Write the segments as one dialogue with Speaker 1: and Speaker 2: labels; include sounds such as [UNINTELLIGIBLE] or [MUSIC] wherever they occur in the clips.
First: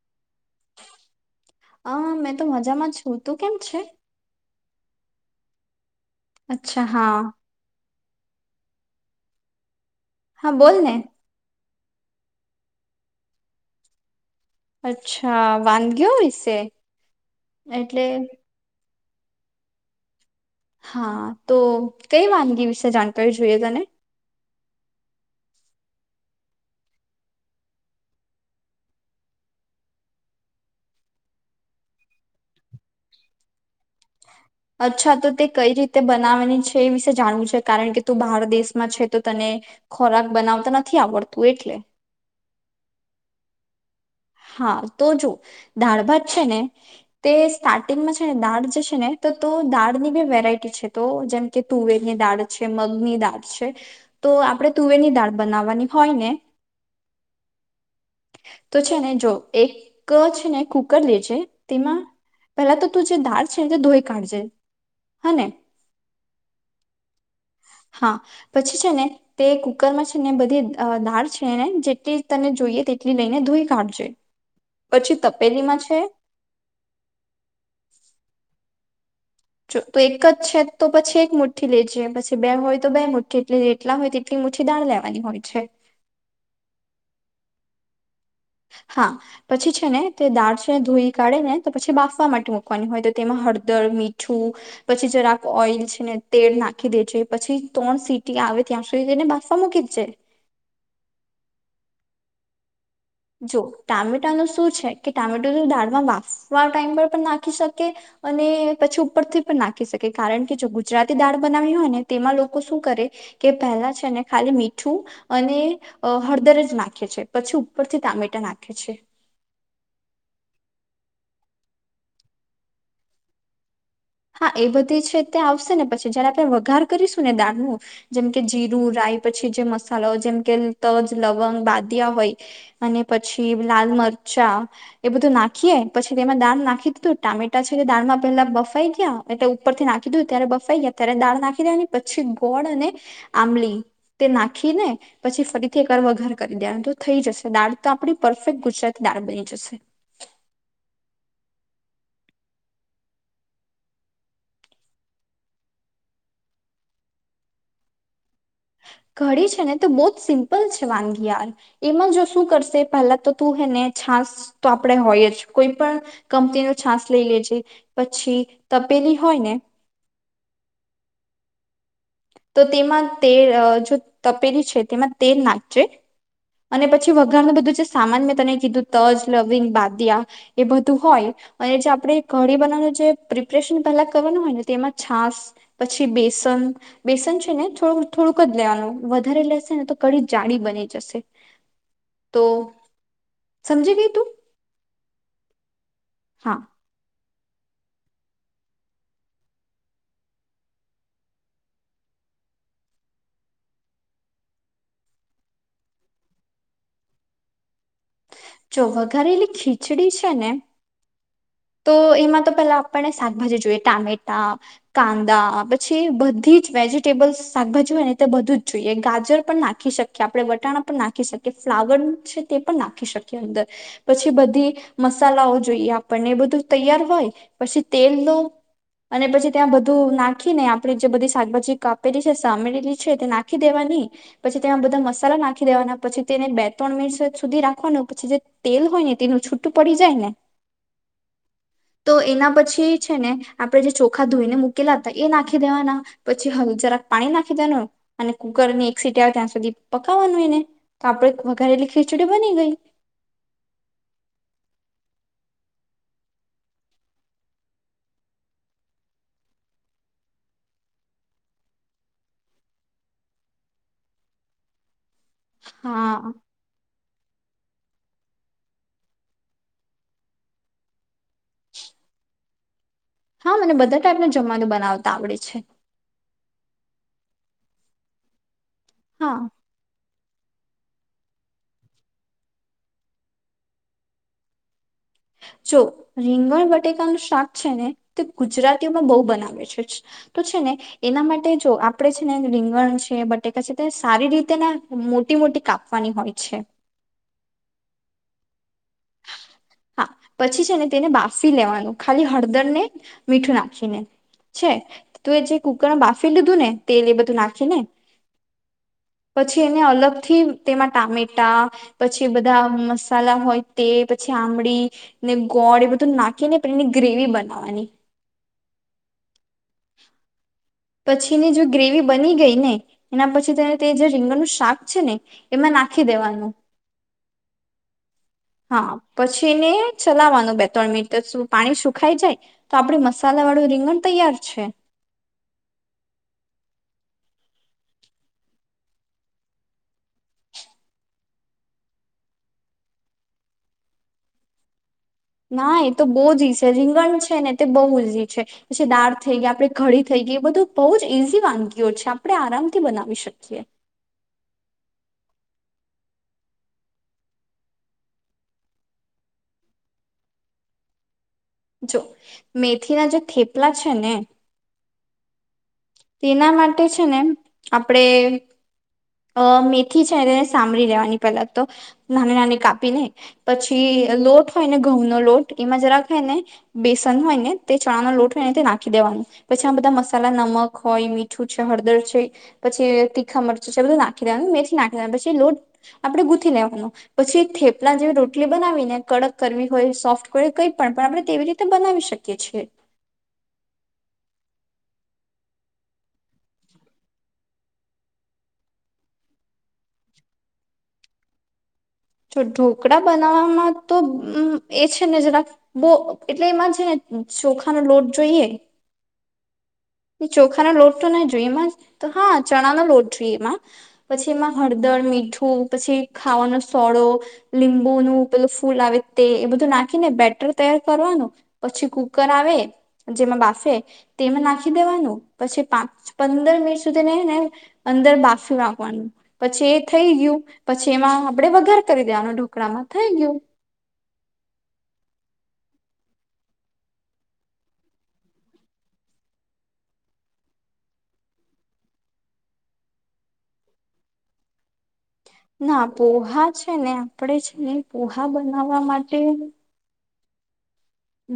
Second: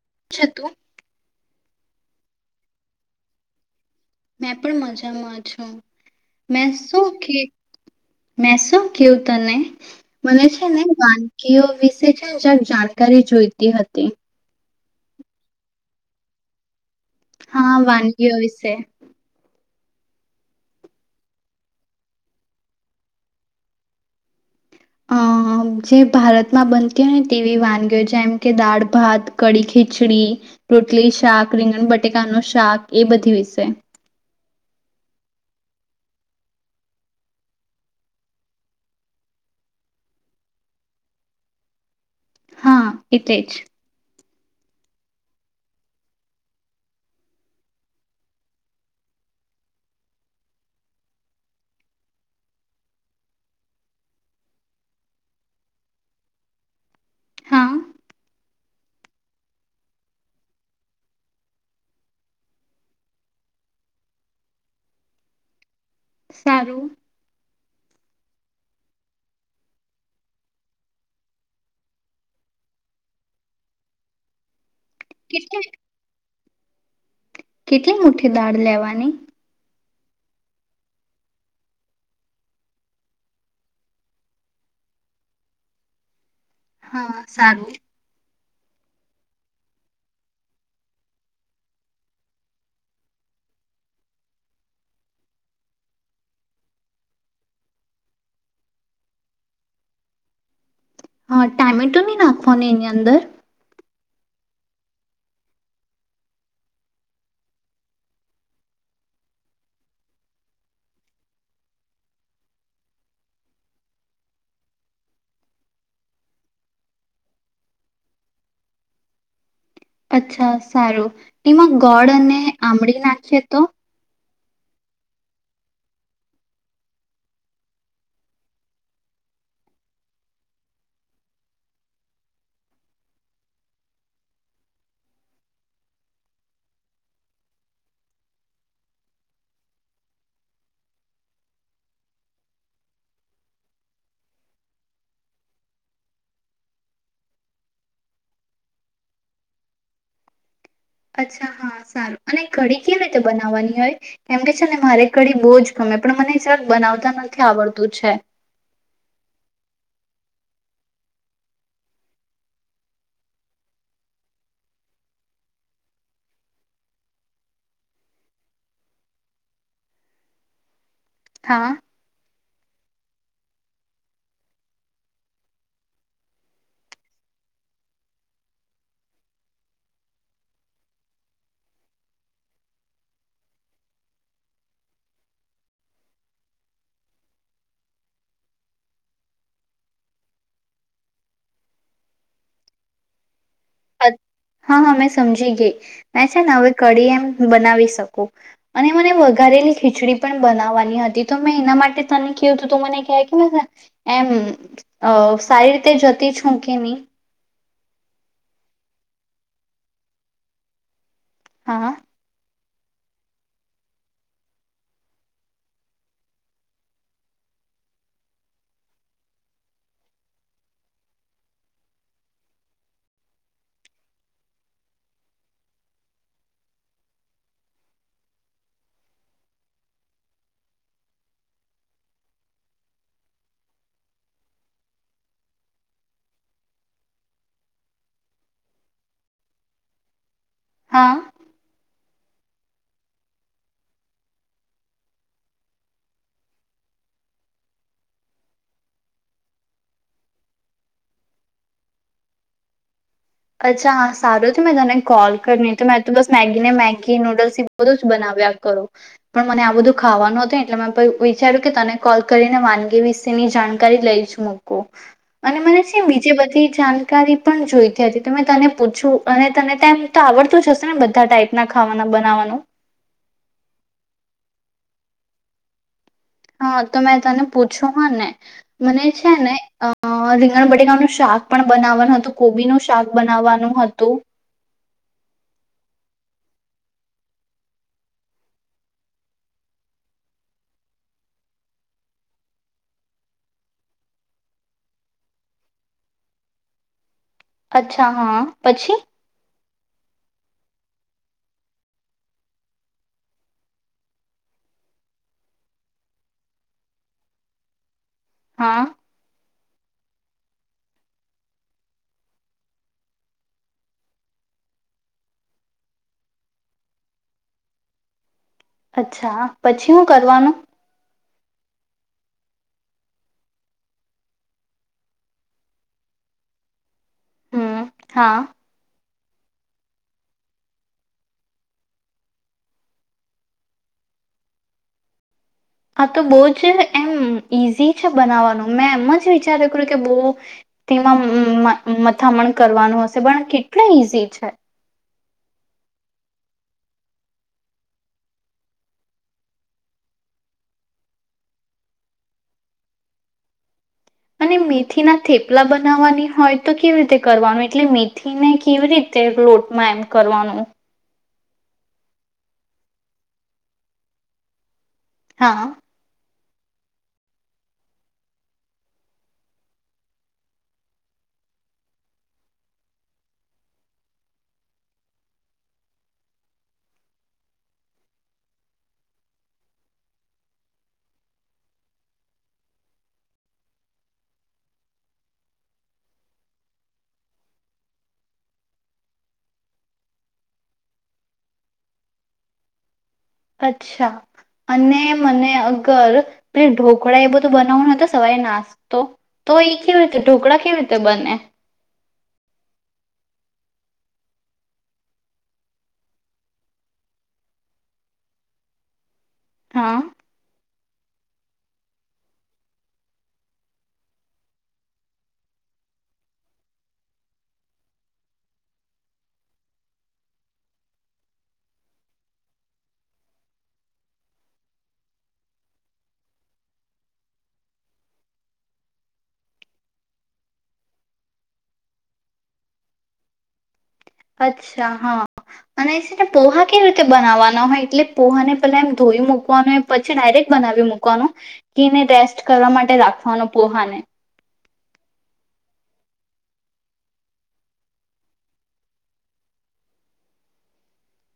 Speaker 1: [UNINTELLIGIBLE]
Speaker 2: હ મેં તો મજામાં છું, તું કેમ છે?
Speaker 1: મેં પણ મજામાં છું. મે
Speaker 2: અચ્છા હા
Speaker 1: સુખી મેં શું કેવું તને મને
Speaker 2: હા
Speaker 1: છે
Speaker 2: બોલ
Speaker 1: ને વાનકીઓ વિશ જે છેન, જરાક જાણકારી જોઈતી હતી.
Speaker 2: અચ્છા, વાનગીઓ વિશે?
Speaker 1: હા
Speaker 2: એટલે
Speaker 1: વાનગીઓ વિશે.
Speaker 2: હા તો, કઈ વાનગી વિશે જાણકારી જોઈએ તને?
Speaker 1: અ જે ભારતમાં બનતી હોય ને તેવી વાનગીઓ જેમ કે દાળ ભાત, કડી ખીચડી, રોટલી શાક, રીંગણ બટેકાનું શાક, એ બધી વિશે.
Speaker 2: અચ્છા તો તે કઈ રીતે બનાવાની છે એ વિશે જાણવું છે કારણ કે તું બહાર દેશમાં છે તો તને ખોરાક બનાવતા નથી આવડતું એટલે.
Speaker 1: હા, એટલેજ.
Speaker 2: હા તો જો દાળ ભાત છે ને તે સ્ટાર્ટિંગમાં છે, ને દાળ જે છે ને તો તુ દાળ ની બી વેરાયટી છે, તો જેમ કે તુવેરની દાળ છે, મગની દાળ છે તો આપણે તુવેરની દાળ બનાવવાની હોય ને
Speaker 1: હા
Speaker 2: તો છે ને જો એક છે ને કુકર લેજે તેમાં પેલા તો તું જે દાળ છે ને તે ધોઈ કાઢજે, હ ને?
Speaker 1: સારું.
Speaker 2: હા પછી છે ને, તે કુકરમાં છે ને, બધી અ દાળ છેને જેટલી તને જોઈએ તેટલી લઈને ધોઈ [UNINTELLIGIBLE] પછી
Speaker 1: કેટલી
Speaker 2: તપેલીમાં છે
Speaker 1: કેટલી મુઠી દાળ લેવાની??
Speaker 2: જો તો એક જ છે તો પછી એક મુઠ્ઠી લેજે, પછી બે હોય તો બે મુઠ્ઠી, એટલે જેટલા હોય તેટલી મુઠ્ઠી દાણ લેવાની હોય છે.
Speaker 1: હા, સારું.
Speaker 2: હા પછી છે ને, તે દાળ છે ધોઈ કાઢે ને તો પછી બાફવા માટે મુૂકવાની હોય તો તેમાં હળદર, મીઠું, પછી જરાક ઓઈલ છે ને તેલ નાખી દેજે પછી તોળ સીટી આવે ત્યાં સુધી તેને બાફવા મૂકી જ જે.
Speaker 1: હ, તામેટુ નિ નાખવાનુ એની અંદર
Speaker 2: જો, ટામેટાનું શું છે, કે ટામેટુ તું દાળમાં વાફવા ટાઈમ પર પણ નાખી શકે અને પછી ઉપરથી પણ નાખી શકે, કારણ કે જો ગુજરાતી દાળ બનાવી હોય ને તેમાં લોકો શું કરે, કે પહેલા છેને ખાલી મીઠું અને હળદર જ નાખે છે, પછી ઉ પર થી તામેટા નાખે છે.
Speaker 1: અચ્છા સારું, એમાં ગોળ અને આમડી નાખીએ તો?
Speaker 2: હા એ બધી છે તે આવશે ને પછી જ્યારે આપણે વઘાર કરીશું ને દાળનું જેમ કે જીરું, રાય, પછી જે મસાલો જેમ કે તજ, લવંગ, બાદિયા હોય અને પછી લાલ મરચા એ બધું નાખીએ પછી તેમાં દાળ નાખી દીધું, ટામેટા છે દાળમાં પેલા બફાઈ [UNINTELLIGIBLE] એ તે ઉપરથી નાખી દઉ ત્યારે બફાઈ ગયા ત્યારે દાળ નાખી દે પછી ગોળ અને આંમલી તે નાખીને પછી ફરીથી એ કાર વઘાર કરી દેઆનો તો થઈ જશે દાળ તો આપડી પરફેક્ટ ગુજરાતી દાળ બની જશે.
Speaker 1: અચ્છા હા સારું, અને કડી કેવી રીતે બનાવવાની હોય કેમ, કે ચ ને મારે કાઢી બહુ જ ગમે પણ મને સર બનાવતા નથી આવડતું છે.
Speaker 2: કઢી છે ને તો બોજ સિમ્પલ છે વાનગી યા, એમાં જો શું કરશે પહેલા તો તું હે ને છાાસ તો આપણે હોય જ કોઈ પણ કંપની ન છાાસ લઈ લેજે, પછી તપેલી હોય ને
Speaker 1: હા
Speaker 2: તો તેમાં તે જો તપેલી છે તેમાં તેલ નાખજે અને પછી વઘારનું બધું જે સામાન મેં તને કીધું તજ, લવિંગ બાદિયા, એ બધું હોય અને જે આપણે કઢી બનાવવાનું જે પ્રિપરેશન પહેલા કરવાનું હોય ને તેમાં છાસ, પછી બેસન બેસન છે થોડું થોડુંક જ લેવાનું વધારે લેશે ને તો કડી જાળી બની જશે, તો સમજી ગઈ તું
Speaker 1: [INAUDIBLE] હા હા મે સમજી ગઈ. અચ છેને
Speaker 2: હા
Speaker 1: હવે કડી એમ બનાવી શકું. અને મને વઘારેલી ખીચડી પણ બનાવવાની હતી તો મેં એના માટે તને કીધૂ તો મને કહે કે એમ અ સારી રીતે જતી છું કે ની?
Speaker 2: જો વઘારેલી ખીચડી છે ને
Speaker 1: હા
Speaker 2: તો એમાં તો પેલા આપને શાકભાજી જોઈએ ટામેટા, કાંદા પછી બધી જ વેજીિટેબલ્ શાકભાજી હોય ને તે બધું જ જોઈએ ગાજર પણ નાખી શકીએ, આપણે વટાણા પણ નાખી શકીએ, ફ્લાવર છે તે પણ નાખી શકીએ અંદર પછી બધી મસાલાઓ જોઈએ આપણને તૈયાર હોય પછી તેલ લો અને પછી ત્યાં બધું નાખીને આપડી જે બધી શાકભાજી કાપેલી છે સામેલી છે તે નાખી દેવાની પછી તેમાં બધા મસાલા નાખી દેવાના પછી તેને બે ત્રણ મિનિ સુધી રાખવાનું પછી જે તેલ હોય ને તેનું છૂટું પડી જાય ને
Speaker 1: હા.
Speaker 2: તો એના પછી છે ને આપણે જે ચોખા ધોઈને મુૂકેલા હતા એ નાખી દેવાના, પછી હલ જરાક પાણી નાખી દેવા અને કુકર ની એક સીટી આવે ત્યાં સુધી પકવાનું એને તો આપણે વઘારેલી ખીચડી બની ગઈ.
Speaker 1: અચ્છા હા સારું હતું મેં તને કોલ કરી મેં તો બસ મેગી ને મેગી નૂડલ્સ એ બધું જ બનાવ્યા કરું. પણ મને આ બધું ખાવાનું હતુંને એટલે મેં વિચાર્યું કે તને કોલ કરીને વાનગી વિશેની જાણકારી લઈ જ મૂકુ. અને મને છેમ
Speaker 2: હા
Speaker 1: બીજે બધી જાન કારી પણ જોઈ ત્યારે તો મેં તને પૂછું અને તને તેમ તો આવડતું જ હશે ને બધા ટાઈપના ખાવાના બનાવવાનું?
Speaker 2: હા મને બધા ટાઈપનું જમવાનું બનાવતા આવડે છે.
Speaker 1: હા તો મેં તને પૂછું હા ને મને છે
Speaker 2: હા
Speaker 1: ને અ અ રીંગણ બટેકાનું શાક પણ બનાવવાનું હતું, કોબીનું શાક બનાવવાનું હતું.
Speaker 2: જો રીંગણ બટેકાનું શાક છે ને તે ગુજરાતીઓમાં બહુ બનાવે છે તો છે ને એના માટે જો આપણે છે ને રીંગણ છે, બટેકા છે તે સારી રીતેના મોટી મોટી કાપવાની હોય છે.
Speaker 1: અચ્છા હા પછી?
Speaker 2: હા પછી છે ને તેને બાફી લેવાનું ખાલી હળદર ને મીઠું નાખીને છે તું એ જે કુકરમાં બાફી લીધું ને તેલ એ બધું નાખીને
Speaker 1: હા.
Speaker 2: પછી એને અલગ થી તેમાં ટામેટા પછી બધા મસાલા હોય તે પછી આંબળી ને ગોળ એ બધું નાખીને એની ગ્રેવી બનાવવાની.
Speaker 1: અચ્છા હા પછી હું કરવાનું?
Speaker 2: પછીની જો ગ્રેવી બની ગઈ ને એના પછી તેને તે જે રીંગણનું શાક છે ને એમાં નાખી દેવાનું.
Speaker 1: હા.
Speaker 2: પછીને ચલાવાનું બે ત્રણ મિનિટ સુ પાણી સુખાઈ જાય તો આપડુ મસાલા વાળું રીંગણ તૈયાર છે.
Speaker 1: આ તો બહુ જ એમ ઈઝી છે બનાવવાનું મેં એમ જ વિચારે કર્યું કે બો તેમાં મ મથામણ કરવાનું હશે પણ કેટલુ ઈઝી છે.
Speaker 2: ના એ તો બવ જ ઈઝ છે રીંગણ છે ને તે બહુ ઈઝી છે પછી દાળ થઈ ગયા આપણે કડી થઈ ગઈ એ બધું બહુ જ ઈઝી વાનગીઓ છે. આપણે આરામથી બનાવી શકીએ.
Speaker 1: અને મેથીના થેપલા બનાવવાની હોય તો કેવી રીતે કરવાનું? એટલે મેથીને કેવી રીતે લોટમાં એમ કરવાનું?
Speaker 2: જો મેથીના જે થેપલા છે ને
Speaker 1: હા.
Speaker 2: તેના માટે છે ને આપણે અ મેથી છે ને સામળી લેવાની પહેલા તો નાની નાની કાપીને પછી લોટ હોય ને ઘઉંનો લોટ એમાં જરાક હે ને બેસન હોય ને તે ચણાનો લોટ હોય ને તે નાખી દેવાનું પછી આમાં બધા મસાલા, નમક હોય મીઠું છે, હળદર છે, પછી તીખા મરચું છે બધું નાખી દેવાનું મેથી નાખી દેવાનું, પછી લોટ આપણેે ગૂંથી લેવાનો પછી થેપલા જેવી રોટલી બનાવી ને કડક કરવી હોય સોફ્ટ હોય કઈ પણ પણ આપણે તેવી રીતે બનાવી શકીએ છીએ.
Speaker 1: અચ્છા અને મને અગર પે ઢોકળા એ બધું બનાવનું હતું સવારે નાસ્તો તો એ કેવી રીતે ઢોકળા કેવી રીતે બને?
Speaker 2: તો ઢોકળા બનાવવામાં તો એ છે ને જરા બો એટલે એમાં છે ને ચોખાનો લોટ જોઈએ
Speaker 1: હા
Speaker 2: એ ચોખાનો લોટ ના જોઈએ એમાં તો હા ચણા નો લોટ જોઈએ એમાં, પછી એમાં હળદર, મીઠું, પછી ખાવાનો સોડો, લીંબુ નું પેલું ફૂલ આવે તે એ બધું નાખીને બેટર તૈયાર કરવાનું પછી કુકર આવે જેમાં બાફે તેમાં નાખી નાખી દેવાનું પછી પાંચ પંદર મિનિટ સુધીને એને અંદર બાફી નાખવાનું પછી એ થઈ ગયું પછી એમાં આપણેે વઘાર કરી દેવાનું ઢોકળામાં થઈ ગયું.
Speaker 1: અચ્છા હા અને છે ને પોહા કેવી રીતે બનાવવાના હોય એટલે પોહાને પેલા એમ ધોઈ મૂકવાનુંય પછી ડાયરેક્ટ બનાવી મૂકવાનું કેને રેસ્ટ કરવા માટે રાખવાનો પોહાને.
Speaker 2: ના પોહા છે ને આપણે છે ને પોહા બનાવવા માટે.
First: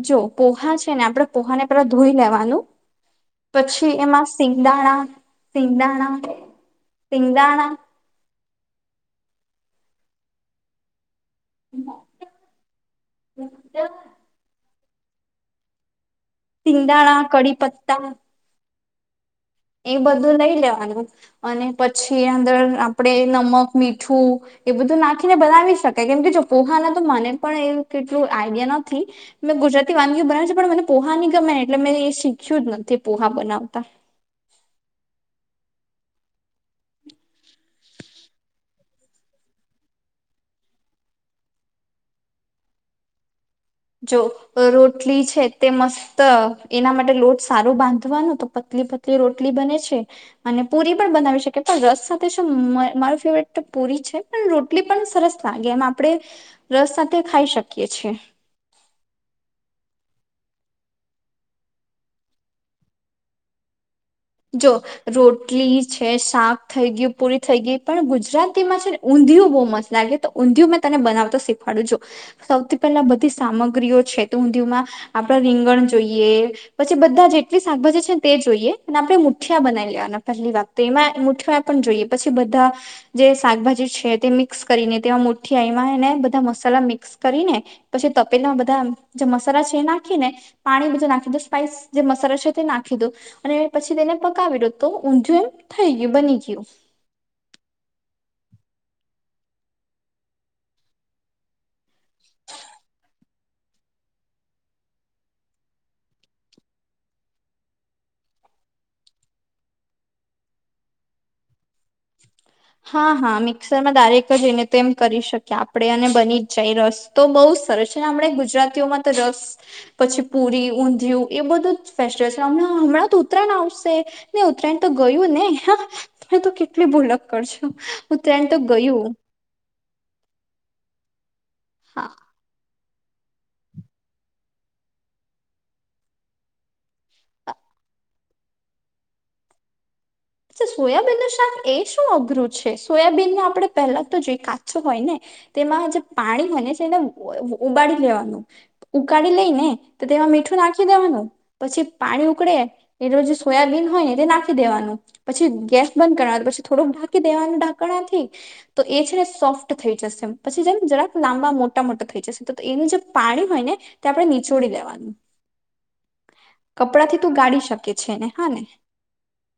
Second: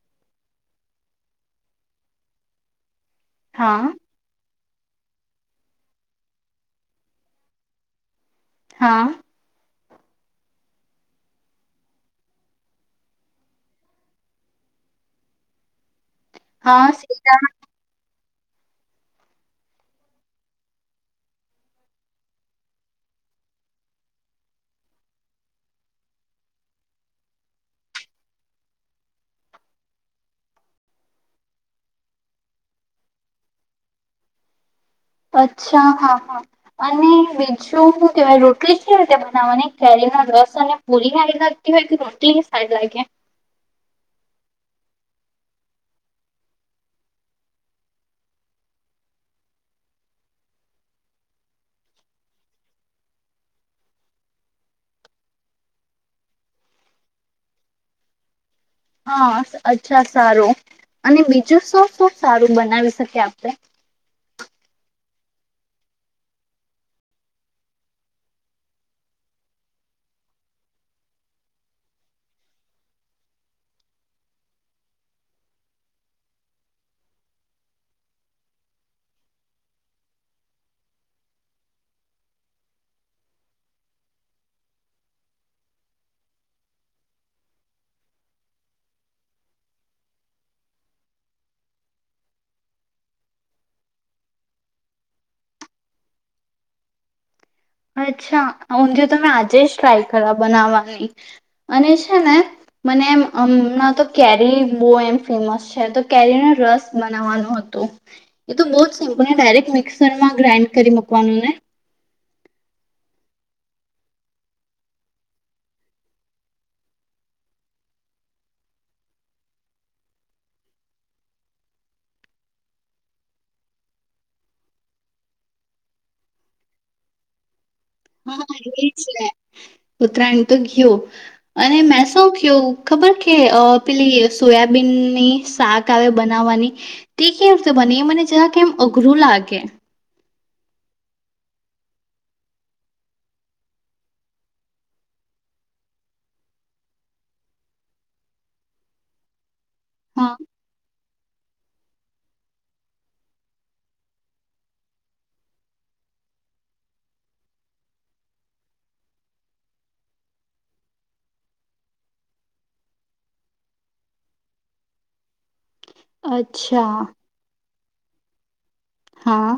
Speaker 2: જો પોહા છે ને આપડણે પોહાને પેલા ધોઈ લેવાનું.
Speaker 1: હા
Speaker 2: પછી એમાં સિ સિંધાણા સિંધાણા સિંગાણા
Speaker 1: હા
Speaker 2: [INAUDIBLE]
Speaker 1: હા
Speaker 2: સિંગદાણા,
Speaker 1: સીધા
Speaker 2: કડી પત્તા એ બધું લઈ લેવાનું અને પછી અંદર આપણે નમક, મીઠું એ બધું નાખીને બનાવી શકાય. કેમ કે જો પોહાના તો મને પણ એવ કેટલું આઈડિયા નથી. મેં ગુજરાતી વાનગીઓ બનાવી છે પણ મને પોહા ની ગમે, એટલે મેં એ શીખ્યું જ નથી પોહા બનાવતા.
Speaker 1: અચ્છા, હા હા અને બીજું હું કેવાય, રોટલી કેવી રીતે બનાવવાની? કેરીનો રસ અને પૂરી હારી લાગતી હોય કે રોટલી સારી લાગે?
Speaker 2: જો રોટલી છે તે મસ્ત એના માટે લોટ સારું બાંધવાનો, તો પતલી પતલી રોટલી બને છે. અને પુરી પણ બનાવી શકે પણ રસ સાથે મ મારું ફેવરેટ તો પુરી છે. પણ રોટલી પણ સરસ લાગે. એમ આપણે રસ સાથે ખાઈ શકીએ છે.
Speaker 1: હા, અચ્છા, સારું અને બીજું શું શું સારું બનાવી શકીએ આપણે?
Speaker 2: જો રોટલી છે, શાક થઈ ગ્યું, પુરી થઈ ગઈ પણ ગુજરાતીમાં છે ને ઊંધિયું બો મસ્ત લાગે, તો ઊંધિયું મેં તને બનાવતા શીખવાડું જો. સૌથી પહેલા બધી સામગ્રીઓ છે. તો ઊંધિયુંમાં આપડા રીંગણ જોઈએ, પછી બધા જેટલી શાકભાજી છે તે જોઈએ. અને આપણે મુઠિયા બનાવી લેવાના પહેલી વાત. તો એમાં મુઠીયા પણ જોઈએ. પછી બધા જે શાકભાજી છે તે મિક્સ કરીને તેમાં મુઠિયા, એમાં હેને બધા મસાલા મિક્સ કરીને પછી તપેલામાં બધા જે મસાલા છે એ નાખી ને, પાણી બધું નાખી દું સ્પાઈસ જે મસાલો છે તે નાખી દો અને પછી તેને પકાવી દો તો ઊંધિયું એમ થઈ ગ્યું, બની ગયું.
Speaker 1: અચ્છા, ઊંધિયુ તો મેં આજે જ ટ્રાય કરવા બનાવવા ગયલી. અને છે ને મને એમ અમણાં તો કેરી બો એમ ફેમસ છે. તો કેરીનો રસ બનાવવાનું હતું. એ તો બો જ સિમ્પલને ડાયરેક્ટ મિક્સરમાં ગ્રાઇન્ડ કરી મકવાનું ને
Speaker 2: હા હા મિક્સરમાં દારેક જ એને તો એમ કરી શકીએ આપણે અને બની જ જાય રસ તો બહુ જ સરસ છે ને હમણા ગુજરાતીઓમાં તો રસ પછી પુરી ઊંધિયું એ બધું જ ફેસ્ટિવલ છેણાં હમણાં તો ઉત્તરાયણ આવશે ને ઉત્તરાયણ તો ગયું ને તો કેટલી ભૂલ. કરશ.
Speaker 1: હા એ જ પત્રરાની તો ઘયો. અને મે
Speaker 2: હા
Speaker 1: શું કયું. ખબર કે અ પેલી સોયાબીનની શાક આવે બનાવવાની તે કેવી રીતે બને મને જરા કેમ અઘરું લાગે.
Speaker 2: સોયાબીન નું શાક એ શું અઘરું છે. સોયાબીનને આપણે પહેલા તો જો કાચો હોય ને તેમાં જે પાણી હોય છે એને ઉબાડી લેવાનું ઉગાળ લઈ ને તો તેમાં
Speaker 1: હા
Speaker 2: મીઠું નાખી દેવાનું. પછી પાણી ઉકળે એલે જે સોયાબીન હોય ને તે નાખી દેવાનું. પછી ગેસ બંધ કરવા પછી થોડુંક ઢાંકી દેવાનું ઢાંકણાથી તો એ છે ને સોફ્ટ થઈ જશે પછી જેમ જરાક લાંબા મોટા મોટા થઈ જશે તો એનું જે પાણી હોય ને તે આપણે નીચોડી દેવાનું.
Speaker 1: અચ્છા
Speaker 2: કપડા થી તું ગાડી શકે. છે ને હા ને.
Speaker 1: હા.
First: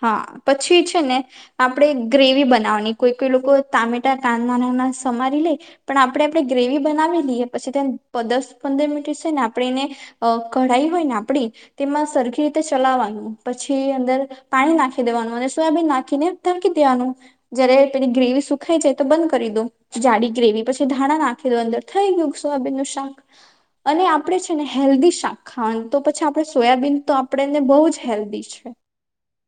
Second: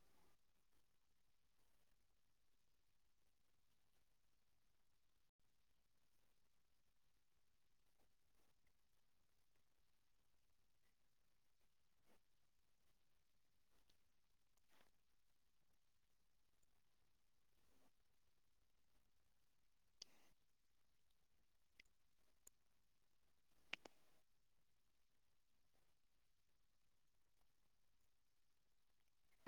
Speaker 2: હા પછી છે ને આપણે ગ્રેવી બનાવાની કોઈ કોઈ લોકો ટામેટા કાનના નાના સમારી લે પણ આપણે આપણે ગ્રેવી બનાવી લઈએ પછી તમ દસ પંદર મિનિટ છે ને આપણે એને કઢાઈ હોય ને આપડી તેમાં સરખી રીતે ચલાવવાનું પછી અંદર પાણી નાખી દેવાનું અને સોયાબીન નાખીને ઢાંકી દેવાનું જયારે પેલી ગ્રેવી સુખાઈ જાય તો બંધ કરી દો જાડી ગ્રેવી પછી ધાણા નાખી દો અંદર થઈ ગયું સોયાબીન નું શાક અને આપણે છે ને હેલ્ધી શાક ખાવાનું તો પછી આપણે સોયાબીન તો આપણેને બહુ જ હેલ્ધી છે.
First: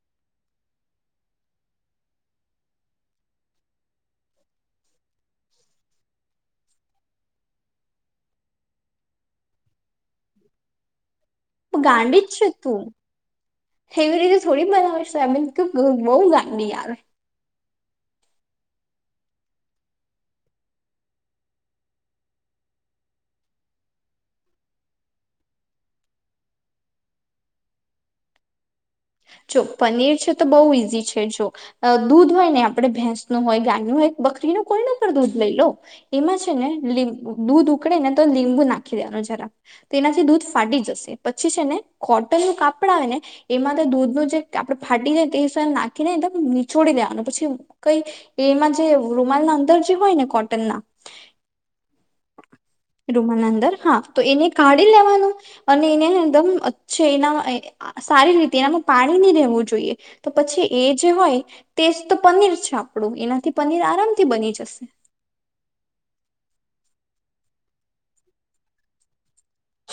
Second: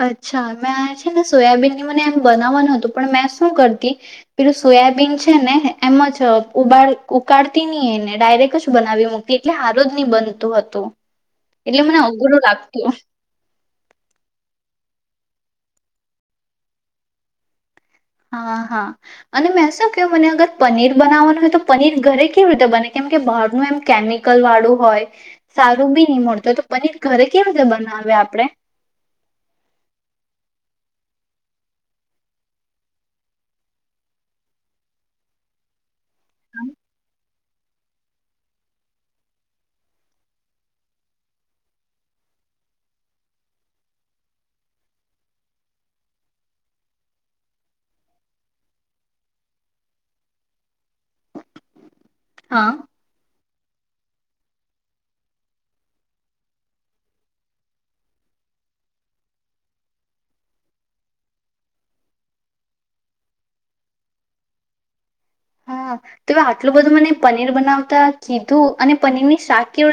Speaker 1: અચ્છા મેં છે ને સોયાબીનની મને એમ બનાવવાનું હતું પણ મેં શું કરતી પેલું સોયાબીન છે ને એમ જ ઉાડ ઉકાળતી ની એને ડાયરેક્ટ જ બનાવી મૂકતી એટલે હારું જ નહી બનતું હતું. એટલે મને
Speaker 2: ગાંડી જ
Speaker 1: અઘરું
Speaker 2: છે તું,
Speaker 1: લાગતું
Speaker 2: હેવી રીતે થોડી બનાવી. એમનેમ કેમ બહુ ગાની યાર.
Speaker 1: હા હા અને મેં શું ક્યું મને અગર પનીર બનાવવાનું હોય તો પનીર ઘરે કેવી રીતે બને કેમ કે બહારનું એમ કેમિકલ વાળું હોય, સારું બી નહી મળતું હોય તો પનીર ઘરે કેવી રીતે બનાવે આપણે?
Speaker 2: જો પનીર છે તો બઉુ ઈઝી છે જો દૂધ હોય ને આપડે ભેંસ નું હોય, ગાયનું હોય, બકરીનું કોઈના પર દૂધ લઈ લો. એમાં છે ને લી દૂધ ઉકળે ને તો લીંબુ નાખી દેવાનું જરા તો એનાથી દૂધ ફાટી જશે પછી છે ને કોટન ન કાપડ આવે ને એમાં દૂધ નો જે આપણે ફાટી જાય તે એ નાખીને એકમ ચોડી દેવાનો અને પછી કઈ એમાં જે રૂમાલ ના અંદર જે હોય ને કોટન ના.
Speaker 1: હા
Speaker 2: રૂમાલ ના અંદર હા, તો એને કાઢી લેવાનું અને એને એકદમ અચે એના સારી રીત તેનામાં પાણીની રહેેવું જોઈએ, તો પછી એ જે હોય તેજ તો પનીર છે આપડુ, એનાથી પનીર આરામથી બની જશે.
Speaker 1: હા, તો આટલું બધું મને પનીર બનાવતા કીધું અને પનીર ની શાક કેવ